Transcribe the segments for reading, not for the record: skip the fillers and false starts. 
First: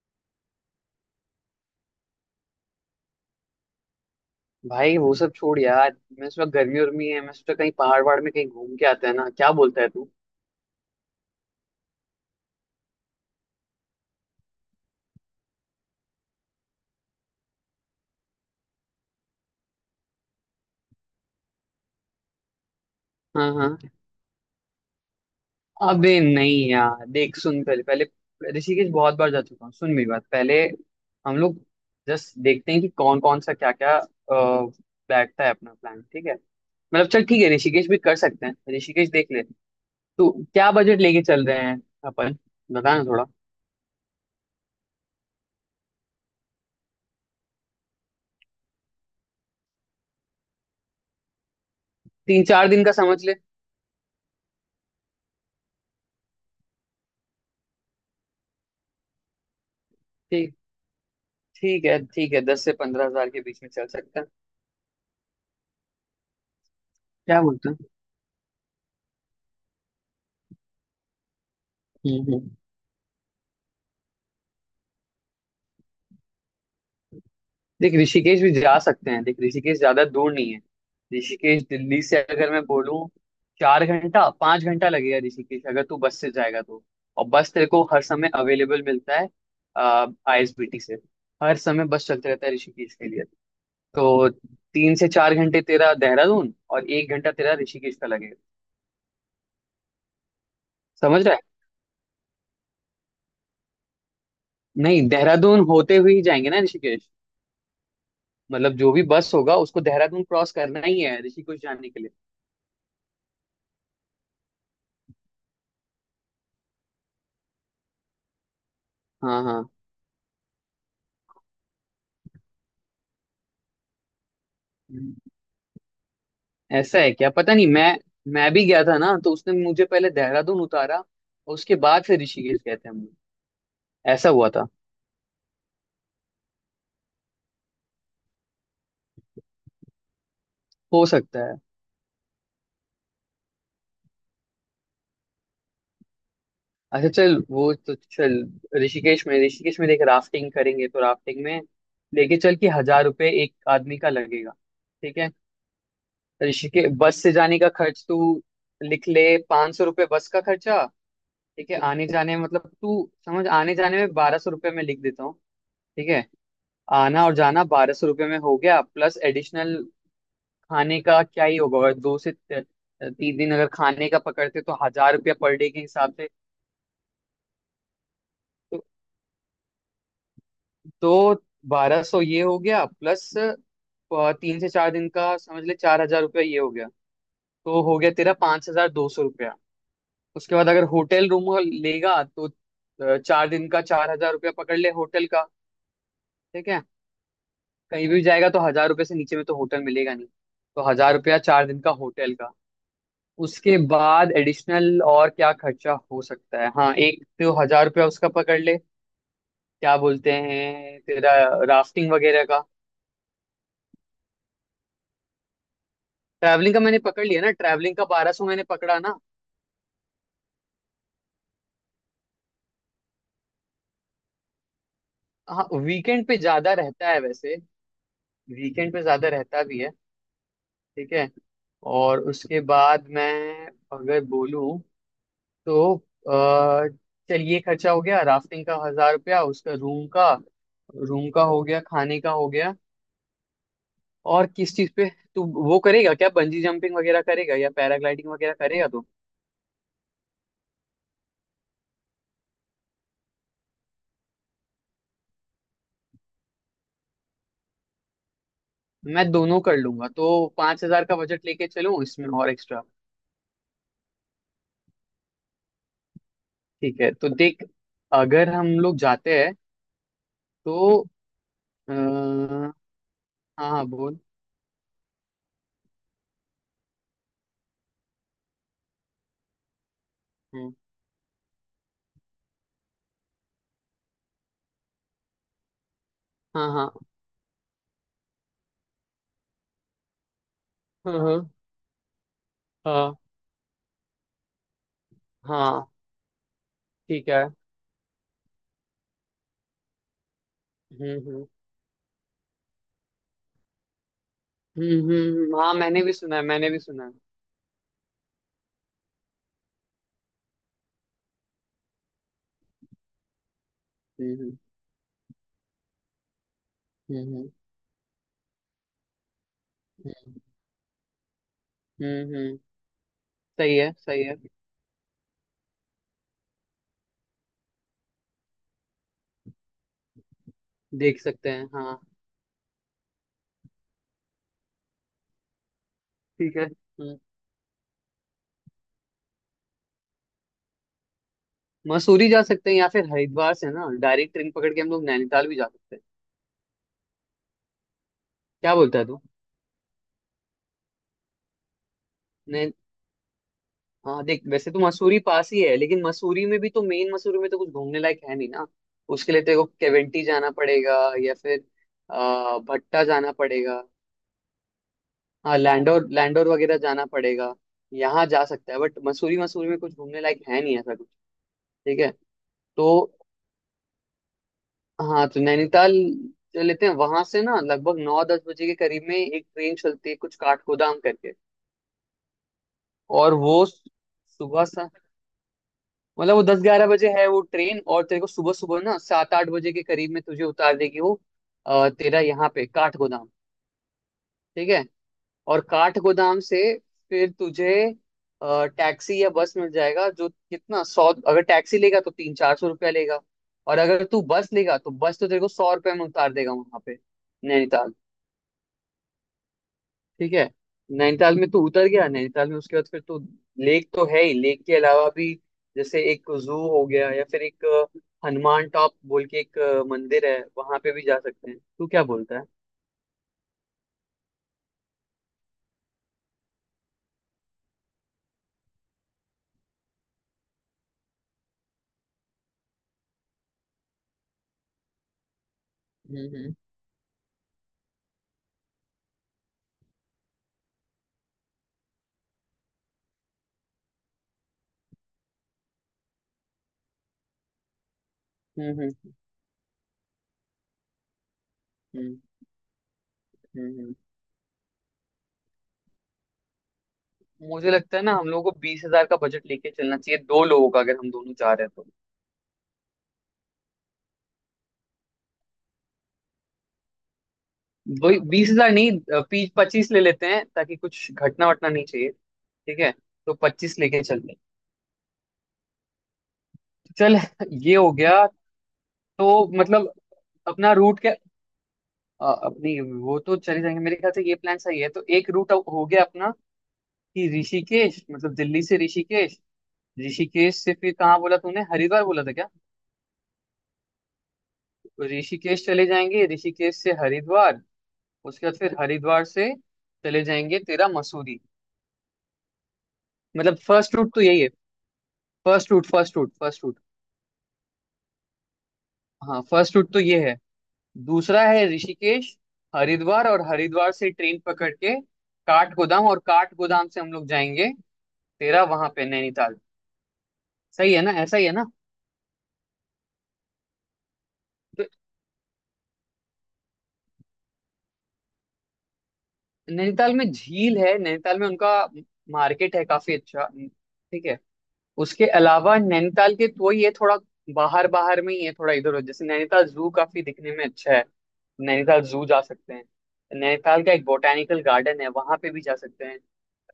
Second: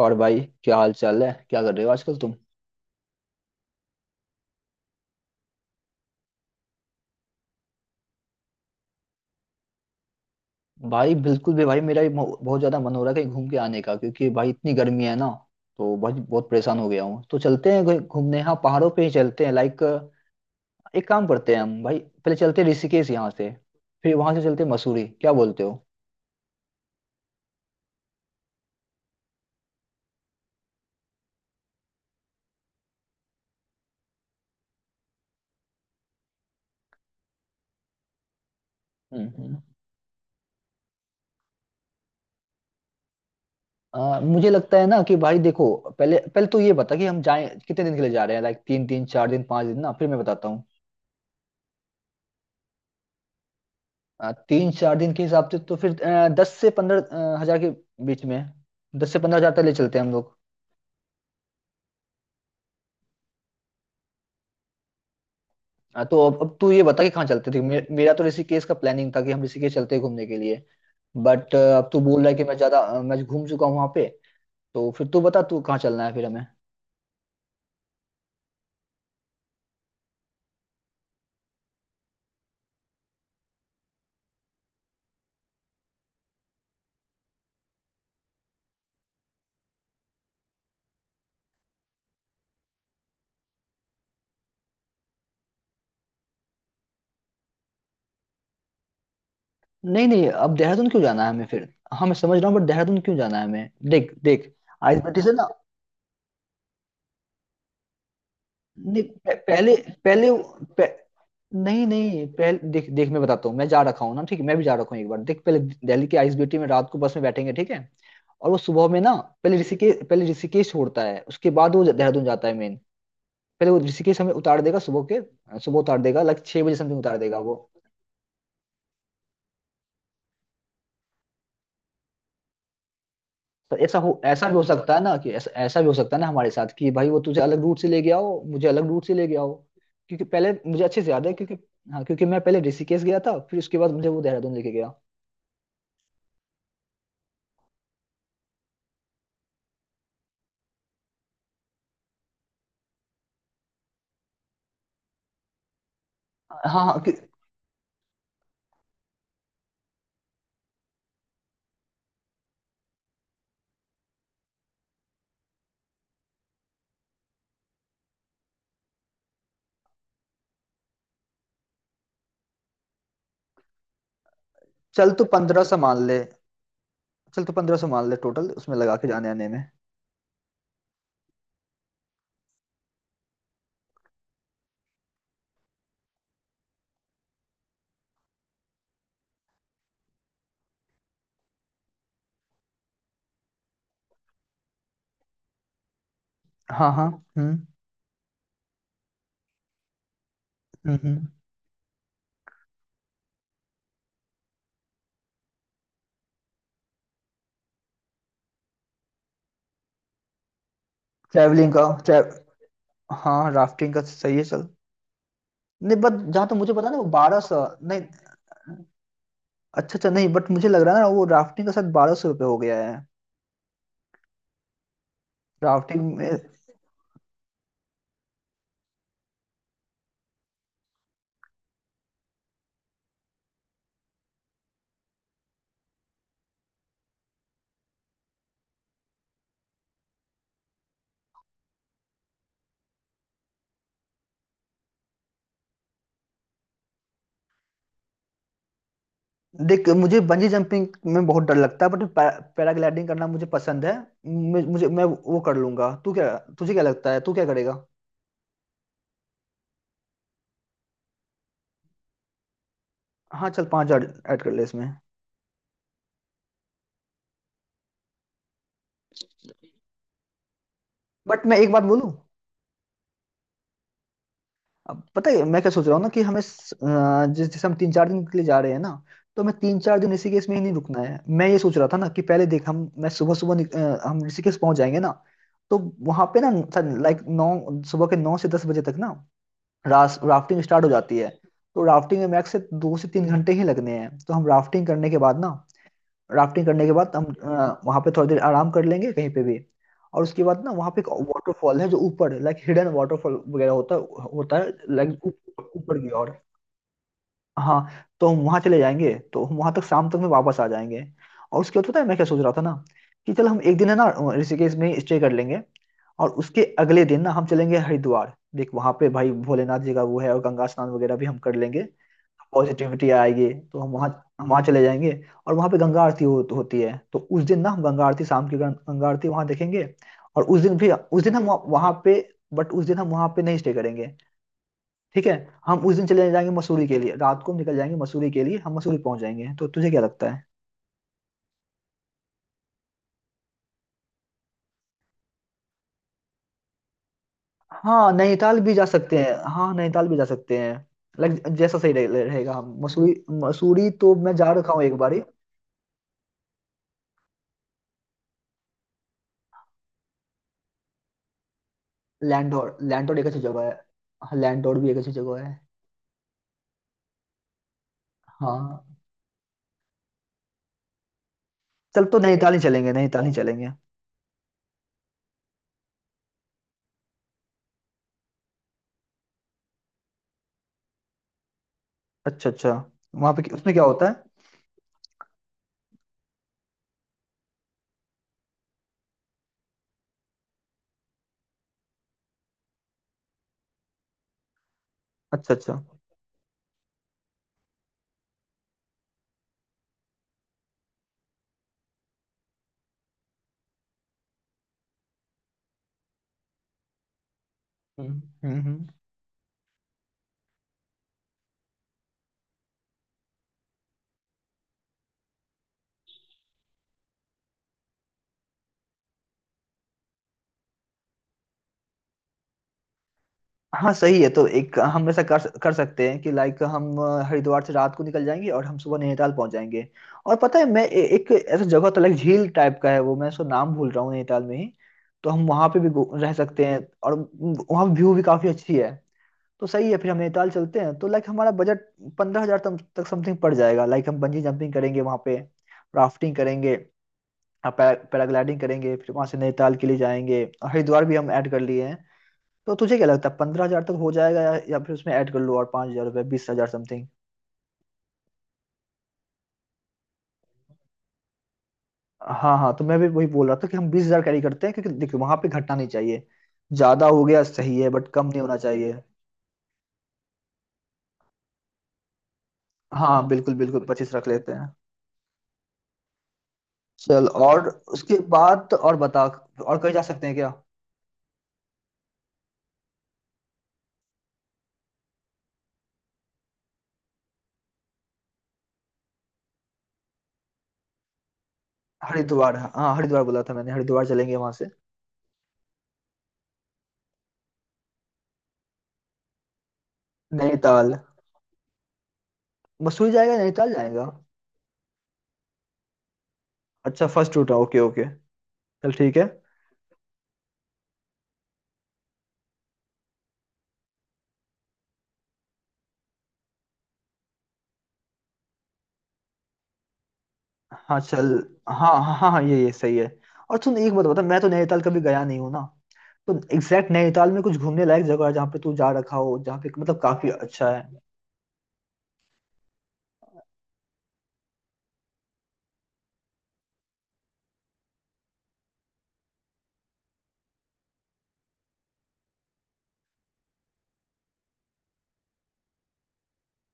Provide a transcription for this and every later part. और भाई, क्या हाल चाल है? क्या कर रहे हो आजकल तुम? भाई वो सब छोड़ यार, मैं इस वक्त गर्मी उर्मी है, मैं सोचा कहीं पहाड़ वहाड़ में कहीं घूम के आते हैं ना, क्या बोलता है तू। भाई बिल्कुल भी भाई मेरा भी बहुत ज्यादा मन हो रहा है कहीं घूम के आने का, क्योंकि भाई इतनी गर्मी है ना। तो भाई बहुत परेशान हो गया हूँ। तो चलते हैं कहीं घूमने। हाँ, पहाड़ों पे ही चलते हैं। लाइक एक काम करते हैं हम भाई, पहले चलते हैं ऋषिकेश यहाँ से, हाँ हाँ। फिर वहां से चलते हैं मसूरी। क्या बोलते हो? अबे नहीं यार, देख सुन, पहले पहले ऋषिकेश बहुत बार जा चुका हूँ, सुन मेरी बात पहले। हम लोग जस्ट देखते हैं कि कौन कौन सा क्या क्या बैठता है अपना प्लान, ठीक है। मतलब चल ठीक है, ऋषिकेश भी कर सकते हैं, ऋषिकेश हम्म देख ले। हम्म। तो क्या बजट लेके चल रहे हैं अपन, बता ना थोड़ा। मुझे लगता है ना कि भाई देखो, पहले पहले तो ये बता कि हम जाए कितने दिन के लिए जा रहे हैं। लाइक 3 दिन, 4 दिन, 5 दिन ना, फिर मैं बताता हूँ। तीन चार दिन का समझ ले। 3 4 दिन के हिसाब से तो फिर 10 से 15 हजार के बीच में, 10 से 15 हजार तक ले चलते हैं हम लोग। ठीक, ठीक है ठीक है, 10 से 15 हज़ार के बीच में चल सकता है। तो अब तू ये बता कि कहाँ क्या चलते थे। बोलते हैं। मेरा तो ऋषिकेश का प्लानिंग था कि हम ऋषिकेश चलते हैं घूमने के लिए, बट अब तू बोल हम्म रहा है कि हम्म। मैं ज्यादा मैं घूम चुका हूँ वहां पे। तो फिर तू बता तू कहाँ चलना है फिर हमें। देख ऋषिकेश भी जा सकते हैं, देख ऋषिकेश ज्यादा दूर नहीं है। ऋषिकेश दिल्ली से अगर मैं बोलूँ, 4 घंटा 5 घंटा लगेगा ऋषिकेश, अगर तू बस से जाएगा तो। और बस तेरे को हर समय अवेलेबल मिलता है आईएसबीटी से, हर समय बस चलते रहता है ऋषिकेश के लिए। तो 3 से 4 घंटे तेरा देहरादून और 1 घंटा तेरा ऋषिकेश का लगेगा। नहीं नहीं, अब देहरादून क्यों जाना समझ है रहा है। हमें फिर? हाँ मैं समझ रहा हूँ, बट देहरादून क्यों जाना है हमें? देख देख। आइस नहीं, पट्टी से ना। देहरादून होते हुए ही जाएंगे ना ऋषिकेश, मतलब जो नहीं, भी बस होगा पहले। उसको देहरादून पहले। क्रॉस करना ही है ऋषिकेश नहीं जाने के लिए। नहीं, पहले देख देख मैं बताता हूँ। मैं जा रखा हूँ ना, ठीक है। मैं भी जा रखा हूँ एक बार। देख, पहले दिल्ली के आइस ब्यूटी में रात को बस में बैठेंगे, ठीक है। और वो सुबह में ना, हाँ पहले हाँ। ऋषिकेश, पहले ऋषिकेश छोड़ता है, उसके बाद वो देहरादून जाता है मेन। पहले वो ऋषिकेश हमें उतार देगा सुबह के, सुबह उतार देगा लाइक 6 बजे ऐसा समथिंग है उतार क्या, देगा पता वो। नहीं, मैं मैं भी गया था ना तो उसने मुझे पहले देहरादून उतारा और उसके बाद फिर ऋषिकेश गए थे हम लोग। तो ऐसा हो, ऐसा ऐसा हुआ भी हो था। सकता है ना, कि ऐसा ऐसा भी हो सकता है ना हमारे साथ, कि भाई वो तुझे अलग रूट से ले गया हो, मुझे अलग रूट से ले गया हो। क्योंकि पहले मुझे अच्छे हो से याद है, सकता है। क्योंकि, हाँ क्योंकि मैं पहले ऋषिकेश गया था फिर उसके बाद मुझे वो देहरादून लेके गया। अच्छा चल, वो तो चल। ऋषिकेश में देख राफ्टिंग करेंगे तो राफ्टिंग में लेके चल के 1000 रुपये एक आदमी का लगेगा। ठीक है। हाँ ऋषिकेश हाँ, बस से जाने का खर्च तू लिख ले, 500 रुपये बस का खर्चा। ठीक है, आने जाने में मतलब तू समझ, आने जाने में 1200 रुपये में लिख देता हूँ। ठीक है, आना और जाना 1200 रुपये में हो गया, प्लस एडिशनल खाने का क्या ही होगा, और 3 दिन अगर खाने का पकड़ते तो चल हजार तू रुपया पर पंद्रह डे सौ के मान हिसाब ले। से। चल तो 1500 मान ले टोटल, उसमें तो लगा के जाने आने में। दो 1200 ये हो गया, प्लस 3 से 4 दिन का समझ ले, 4000 रुपया ये हो गया। तो हो गया तेरा 5200 रुपया। उसके बाद अगर होटल रूम लेगा तो 4 दिन का 4000 रुपया पकड़ ले होटल का। ठीक है। हाँ हाँ। हम्म कहीं भी जाएगा तो 1000 रुपये से नीचे में तो होटल मिलेगा नहीं, तो हजार हम्म। रुपया 4 दिन का होटल का। उसके बाद एडिशनल और क्या खर्चा हो सकता है, हाँ एक तो 1000 रुपया उसका पकड़ ले। क्या बोलते हैं तेरा, ट्रैवलिंग का राफ्टिंग ट्रै वगैरह का। हाँ राफ्टिंग का, सही है चल। नहीं बट जहाँ तो मुझे ट्रैवलिंग का पता ना मैंने वो पकड़ बारह लिया ना, सौ ट्रैवलिंग नहीं, का 1200 मैंने पकड़ा ना। अच्छा अच्छा, नहीं बट मुझे लग रहा है ना वो राफ्टिंग का शायद 1200 रुपये हो गया है। हाँ राफ्टिंग वीकेंड में। पे ज्यादा रहता है वैसे, वीकेंड पे ज्यादा रहता भी है। ठीक है। और उसके बाद मैं अगर बोलूँ तो अ, चलिए खर्चा हो गया राफ्टिंग का, 1000 रुपया उसका, रूम का, रूम का हो गया, खाने का हो गया, और किस चीज पे तू वो करेगा, क्या बंजी जंपिंग वगैरह करेगा या पैराग्लाइडिंग वगैरह करेगा तो। देख मुझे बंजी जंपिंग में बहुत डर लगता है, बट पैराग्लाइडिंग करना मुझे पसंद है। मुझे, मैं वो कर लूंगा। तू क्या, तुझे क्या लगता है, तू क्या करेगा? मैं दोनों कर लूंगा, तो 5000 का बजट लेके चलूं इसमें और एक्स्ट्रा। हाँ चल, 5 हजार ऐड कर ले इसमें। ठीक है तो देख, अगर हम लोग जाते हैं तो। बट मैं एक बात बोलूँ? हाँ, हाँ बोल। अब पता है मैं क्या सोच रहा हूँ ना, कि हमें जिस जैसे हम 3 4 दिन के लिए जा रहे हैं ना, तो हमें 3 4 दिन ऋषिकेश में ही नहीं हम्म, रुकना है। मैं ये सोच रहा था ना, कि पहले देख, हम मैं सुबह सुबह हम ऋषिकेश पहुंच जाएंगे ना। तो वहां पे ना, हाँ हाँ। लाइक नौ, सुबह के 9 से 10 बजे तक ना, रास राफ्टिंग स्टार्ट हो जाती हाँ है। हाँ। तो राफ्टिंग में मैक्स से दो से हाँ तीन घंटे ही लगने हैं। तो हम राफ्टिंग करने के बाद ना, हाँ, राफ्टिंग करने के बाद हम ठीक है। वहां पे थोड़ी देर आराम कर लेंगे कहीं पे भी। और उसके बाद ना वहां पे एक हम्म हम्म वाटरफॉल है जो ऊपर लाइक हिडन वाटरफॉल वगैरह होता होता है, लाइक हाँ ऊपर मैंने की भी ओर। सुना है, मैंने भी सुना है। हाँ, तो हम वहां चले जाएंगे, तो हम वहां तक शाम तक में वापस आ जाएंगे। और उसके बाद पता है मैं क्या सोच रहा था ना, कि चल हम एक दिन है ना, हम्म ऋषिकेश में स्टे कर लेंगे। और उसके अगले हम्म दिन ना हम हम्म चलेंगे हरिद्वार। देख वहां पे भाई भोलेनाथ जी का वो है, और हम्म गंगा स्नान वगैरह भी हम कर लेंगे। हम्म, हम्म, हम्म, पॉजिटिविटी आएगी, सही तो हम है वहाँ, सही है। हम वहाँ चले जाएंगे। और वहाँ पे गंगा आरती होती है। तो उस दिन ना हम गंगा आरती शाम की गंगा आरती वहाँ देखेंगे। और उस दिन भी, देख उस दिन हम सकते वहाँ हैं वहाँ हाँ। पे बट उस दिन हम वहाँ पे नहीं स्टे करेंगे, ठीक है। हम उस दिन चले जाएंगे ठीक है। मसूरी के लिए। हम्म। रात को हम निकल जाएंगे मसूरी के लिए, हम मसूरी पहुंच जाएंगे। तो तुझे क्या लगता है? मसूरी जा सकते हैं या फिर हरिद्वार से ना डायरेक्ट ट्रेन पकड़ के हम लोग नैनीताल भी जा सकते हैं। हाँ नैनीताल भी क्या जा बोलता है सकते तू। हैं, हाँ नैनीताल भी जा सकते हैं। लाइक जैसा सही रहेगा, नै हम मसूरी। मसूरी तो हाँ मैं देख, जा वैसे रखा तो हूँ एक मसूरी बारी। पास ही है, लेकिन मसूरी में भी तो, मेन मसूरी में तो कुछ घूमने लायक है नहीं ना। उसके लिए तेरे को केवेंटी जाना पड़ेगा, या फिर लैंडोर, भट्टा लैंडोर एक जाना अच्छी जगह पड़ेगा। है, लैंडोर भी एक अच्छी जगह हाँ है। लैंडोर, लैंडोर वगैरह जाना पड़ेगा, यहाँ जा सकता है, हाँ बट मसूरी, मसूरी में कुछ घूमने लायक है नहीं ऐसा कुछ। ठीक चल, है। तो नैनीताल ही तो चलेंगे, नैनीताल ही चलेंगे। हाँ, तो नैनीताल जो लेते हैं वहां से ना, लगभग 9-10 बजे के करीब में एक ट्रेन चलती है कुछ काठगोदाम करके। अच्छा अच्छा, वहां और पे वो उसमें क्या होता है? सुबह सा, मतलब वो 10-11 बजे है वो ट्रेन, और तेरे को सुबह सुबह ना 7-8 बजे के करीब में तुझे उतार देगी वो, तेरा यहाँ पे काठ गोदाम। ठीक है। अच्छा और अच्छा। काठ गोदाम से फिर तुझे टैक्सी या बस मिल जाएगा, जो कितना सौ, अगर टैक्सी लेगा तो 300-400 रुपया लेगा, और अगर तू बस लेगा तो बस तो तेरे को 100 रुपये में उतार देगा वहां पे, नैनीताल। हम्म हम्म हम्म। ठीक है। नैनीताल में तू उतर गया, नैनीताल में उसके बाद फिर तू, लेक तो है ही, लेक के अलावा भी जैसे एक जू हो गया, या फिर एक हनुमान टॉप बोल के एक मंदिर है, वहां पे भी जा सकते हैं, तू क्या बोलता है। हाँ सही है। तो एक हम ऐसा कर कर सकते हैं कि लाइक हम हरिद्वार से रात को निकल जाएंगे और हम सुबह नैनीताल पहुंच जाएंगे। और पता है मैं एक ऐसा जगह तो लाइक झील टाइप का है वो, मैं उसका नाम भूल रहा हूँ, नैनीताल में ही। तो हम वहां पे भी रह हम्म सकते हैं। और वहाँ व्यू भी काफी अच्छी है। तो सही है, फिर हम नैनीताल चलते हैं। तो लाइक हमारा बजट 15 हजार तक समथिंग पड़ जाएगा। लाइक हम बंजी जंपिंग करेंगे वहां पे, राफ्टिंग करेंगे, आप पैरा पैराग्लाइडिंग हम्म करेंगे, फिर हम्म वहां से नैनीताल के लिए जाएंगे, और हरिद्वार भी हम ऐड कर लिए हैं। हम्म तो तुझे क्या लगता है पंद्रह हम्म, हजार हम्म। तक हो जाएगा, या फिर उसमें ऐड कर लो और 5 हजार रुपये, 20 हजार समथिंग? मुझे लगता है ना हम लोगों को 20 हज़ार का बजट लेके चलना चाहिए, दो लोगों का, अगर हम दोनों जा रहे हैं तो। हाँ हाँ, तो मैं भी वही बोल रहा था कि हम 20 हजार कैरी करते हैं, क्योंकि देखो वहां पे घटना नहीं चाहिए। ज्यादा हो गया सही है, बट वही कम नहीं बीस होना हजार नहीं, चाहिए। 20-25 ले लेते हैं, ताकि कुछ घटना वटना नहीं चाहिए। ठीक है, हाँ तो बिल्कुल 25 बिल्कुल, लेके 25 रख चलते हैं, लेते हैं। चल। चल और ये हो उसके गया। बाद तो और बता, तो और मतलब कहीं जा सकते हैं क्या? अपना रूट, अपनी वो तो चले जाएंगे, मेरे ख्याल से ये प्लान सही है। तो एक रूट हो गया अपना कि ऋषिकेश, मतलब दिल्ली से ऋषिकेश, ऋषिकेश से फिर कहाँ बोला तूने, हरिद्वार बोला था क्या। हरिद्वार, हाँ हरिद्वार बोला था मैंने, हरिद्वार चलेंगे वहां से। तो ऋषिकेश चले जाएंगे, ऋषिकेश से हरिद्वार, उसके बाद फिर हरिद्वार से चले जाएंगे तेरा नैनीताल। मसूरी। मसूरी जाएगा, मतलब नैनीताल फर्स्ट जाएगा। रूट तो यही है, first route, first route, first route. अच्छा फर्स्ट रूट है, ओके ओके चल ठीक है। हाँ फर्स्ट रूट तो ये है। दूसरा है ऋषिकेश, हरिद्वार, और हरिद्वार से ट्रेन पकड़ के काठगोदाम, और काठगोदाम से हम लोग जाएंगे तेरा वहां पे नैनीताल। सही हाँ है ना, चल। ऐसा ही है ना। हाँ हाँ हाँ हाँ, ये सही है। और सुन एक बात बता, मैं तो नैनीताल तो कभी गया नहीं हूँ ना। तो एग्जैक्ट नैनीताल में कुछ घूमने लायक जगह है जहाँ पे तू जा रखा हो, जहाँ पे मतलब नैनीताल काफी में अच्छा झील है? है, नैनीताल में उनका मार्केट है काफी अच्छा। ठीक है। उसके अलावा नैनीताल के तो ये थोड़ा बाहर बाहर में ही है, थोड़ा इधर उधर जैसे, नैनीताल जू काफी दिखने में अच्छा है, नैनीताल जू जा सकते हैं। नैनीताल का एक बोटेनिकल गार्डन है, वहां पे भी जा सकते हैं।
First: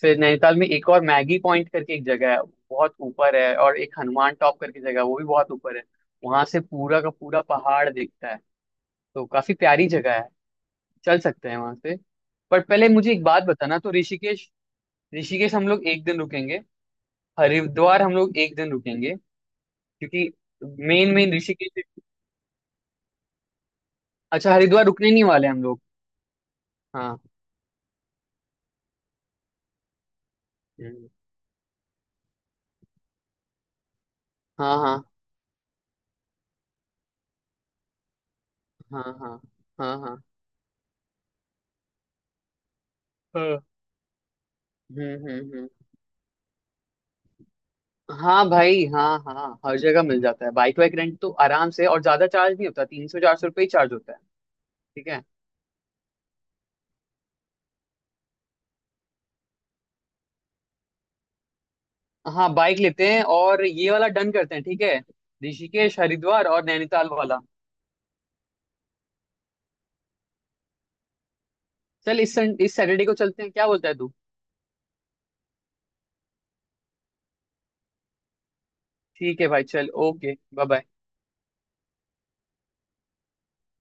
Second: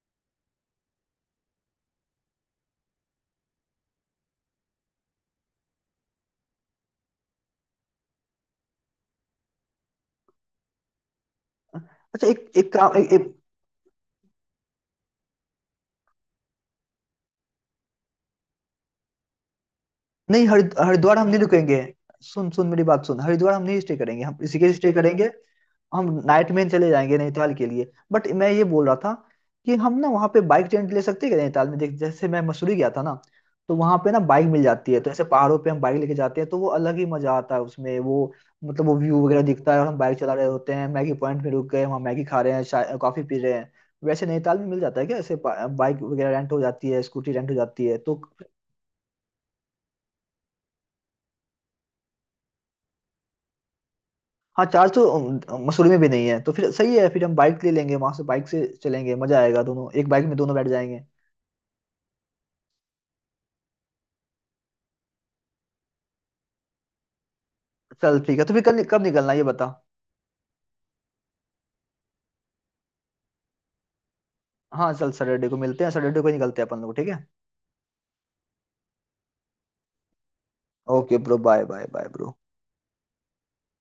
फिर नैनीताल में एक और मैगी पॉइंट करके एक जगह है, बहुत ऊपर है, और एक हनुमान टॉप करके जगह है, वो भी बहुत ऊपर है, वहां से पूरा का पूरा पहाड़ दिखता है, तो काफी प्यारी जगह है, चल सकते हैं वहां से। अच्छा एक पर एक पहले काम मुझे एक एक। बात बताना, तो ऋषिकेश, ऋषिकेश हम लोग 1 दिन रुकेंगे, हरिद्वार हम लोग एक दिन रुकेंगे, क्योंकि नहीं मेन हरिद्वार हम मेन नहीं रुकेंगे। ऋषिकेश। सुन सुन मेरी बात सुन, हरिद्वार हम नहीं स्टे करेंगे, हम अच्छा, ऋषिकेश हरिद्वार स्टे रुकने नहीं करेंगे। वाले हम लोग। हम नाइट में चले जाएंगे हाँ। नैनीताल के लिए। बट मैं ये बोल रहा था कि हम ना वहाँ पे बाइक रेंट ले हम्म, सकते हैं क्या नैनीताल में? देख जैसे मैं मसूरी गया था ना, तो वहाँ पे ना बाइक मिल हाँ जाती है। हाँ तो ऐसे पहाड़ों पे हम बाइक लेके जाते हैं तो वो अलग ही मजा आता है उसमें वो, मतलब वो हाँ। व्यू हाँ वगैरह दिखता है और हाँ हम बाइक हाँ चला रहे होते हैं, मैगी पॉइंट में रुक गए वहाँ, मैगी खा रहे हैं, चाय कॉफी पी रहे हाँ। हैं। वैसे नैनीताल में मिल जाता है क्या ऐसे हम्म। बाइक वगैरह रेंट हो जाती है, स्कूटी रेंट हो जाती है तो? हाँ भाई, हाँ हाँ, हर जगह मिल जाता है बाइक वाइक रेंट तो आराम से, और ज्यादा चार्ज नहीं होता, 300-400 रुपये ही चार्ज होता है। हाँ चार्ज तो ठीक है, मसूरी में भी नहीं है। तो फिर सही है, फिर हम बाइक ले लेंगे वहां से, बाइक से चलेंगे मजा आएगा, दोनों एक बाइक में दोनों बैठ जाएंगे। हाँ बाइक लेते हैं और ये वाला डन करते हैं, ठीक है, ऋषिकेश हरिद्वार और नैनीताल वाला। चल ठीक है, तो फिर कल कब निकलना है ये बता। चल इस सैटरडे को चलते हैं, क्या बोलता है तू। हाँ चल, सैटरडे को मिलते हैं, सैटरडे को ही निकलते हैं अपन लोग ठीक है। ठीक है भाई चल, okay bye bye. Okay bro bye bye bye bro.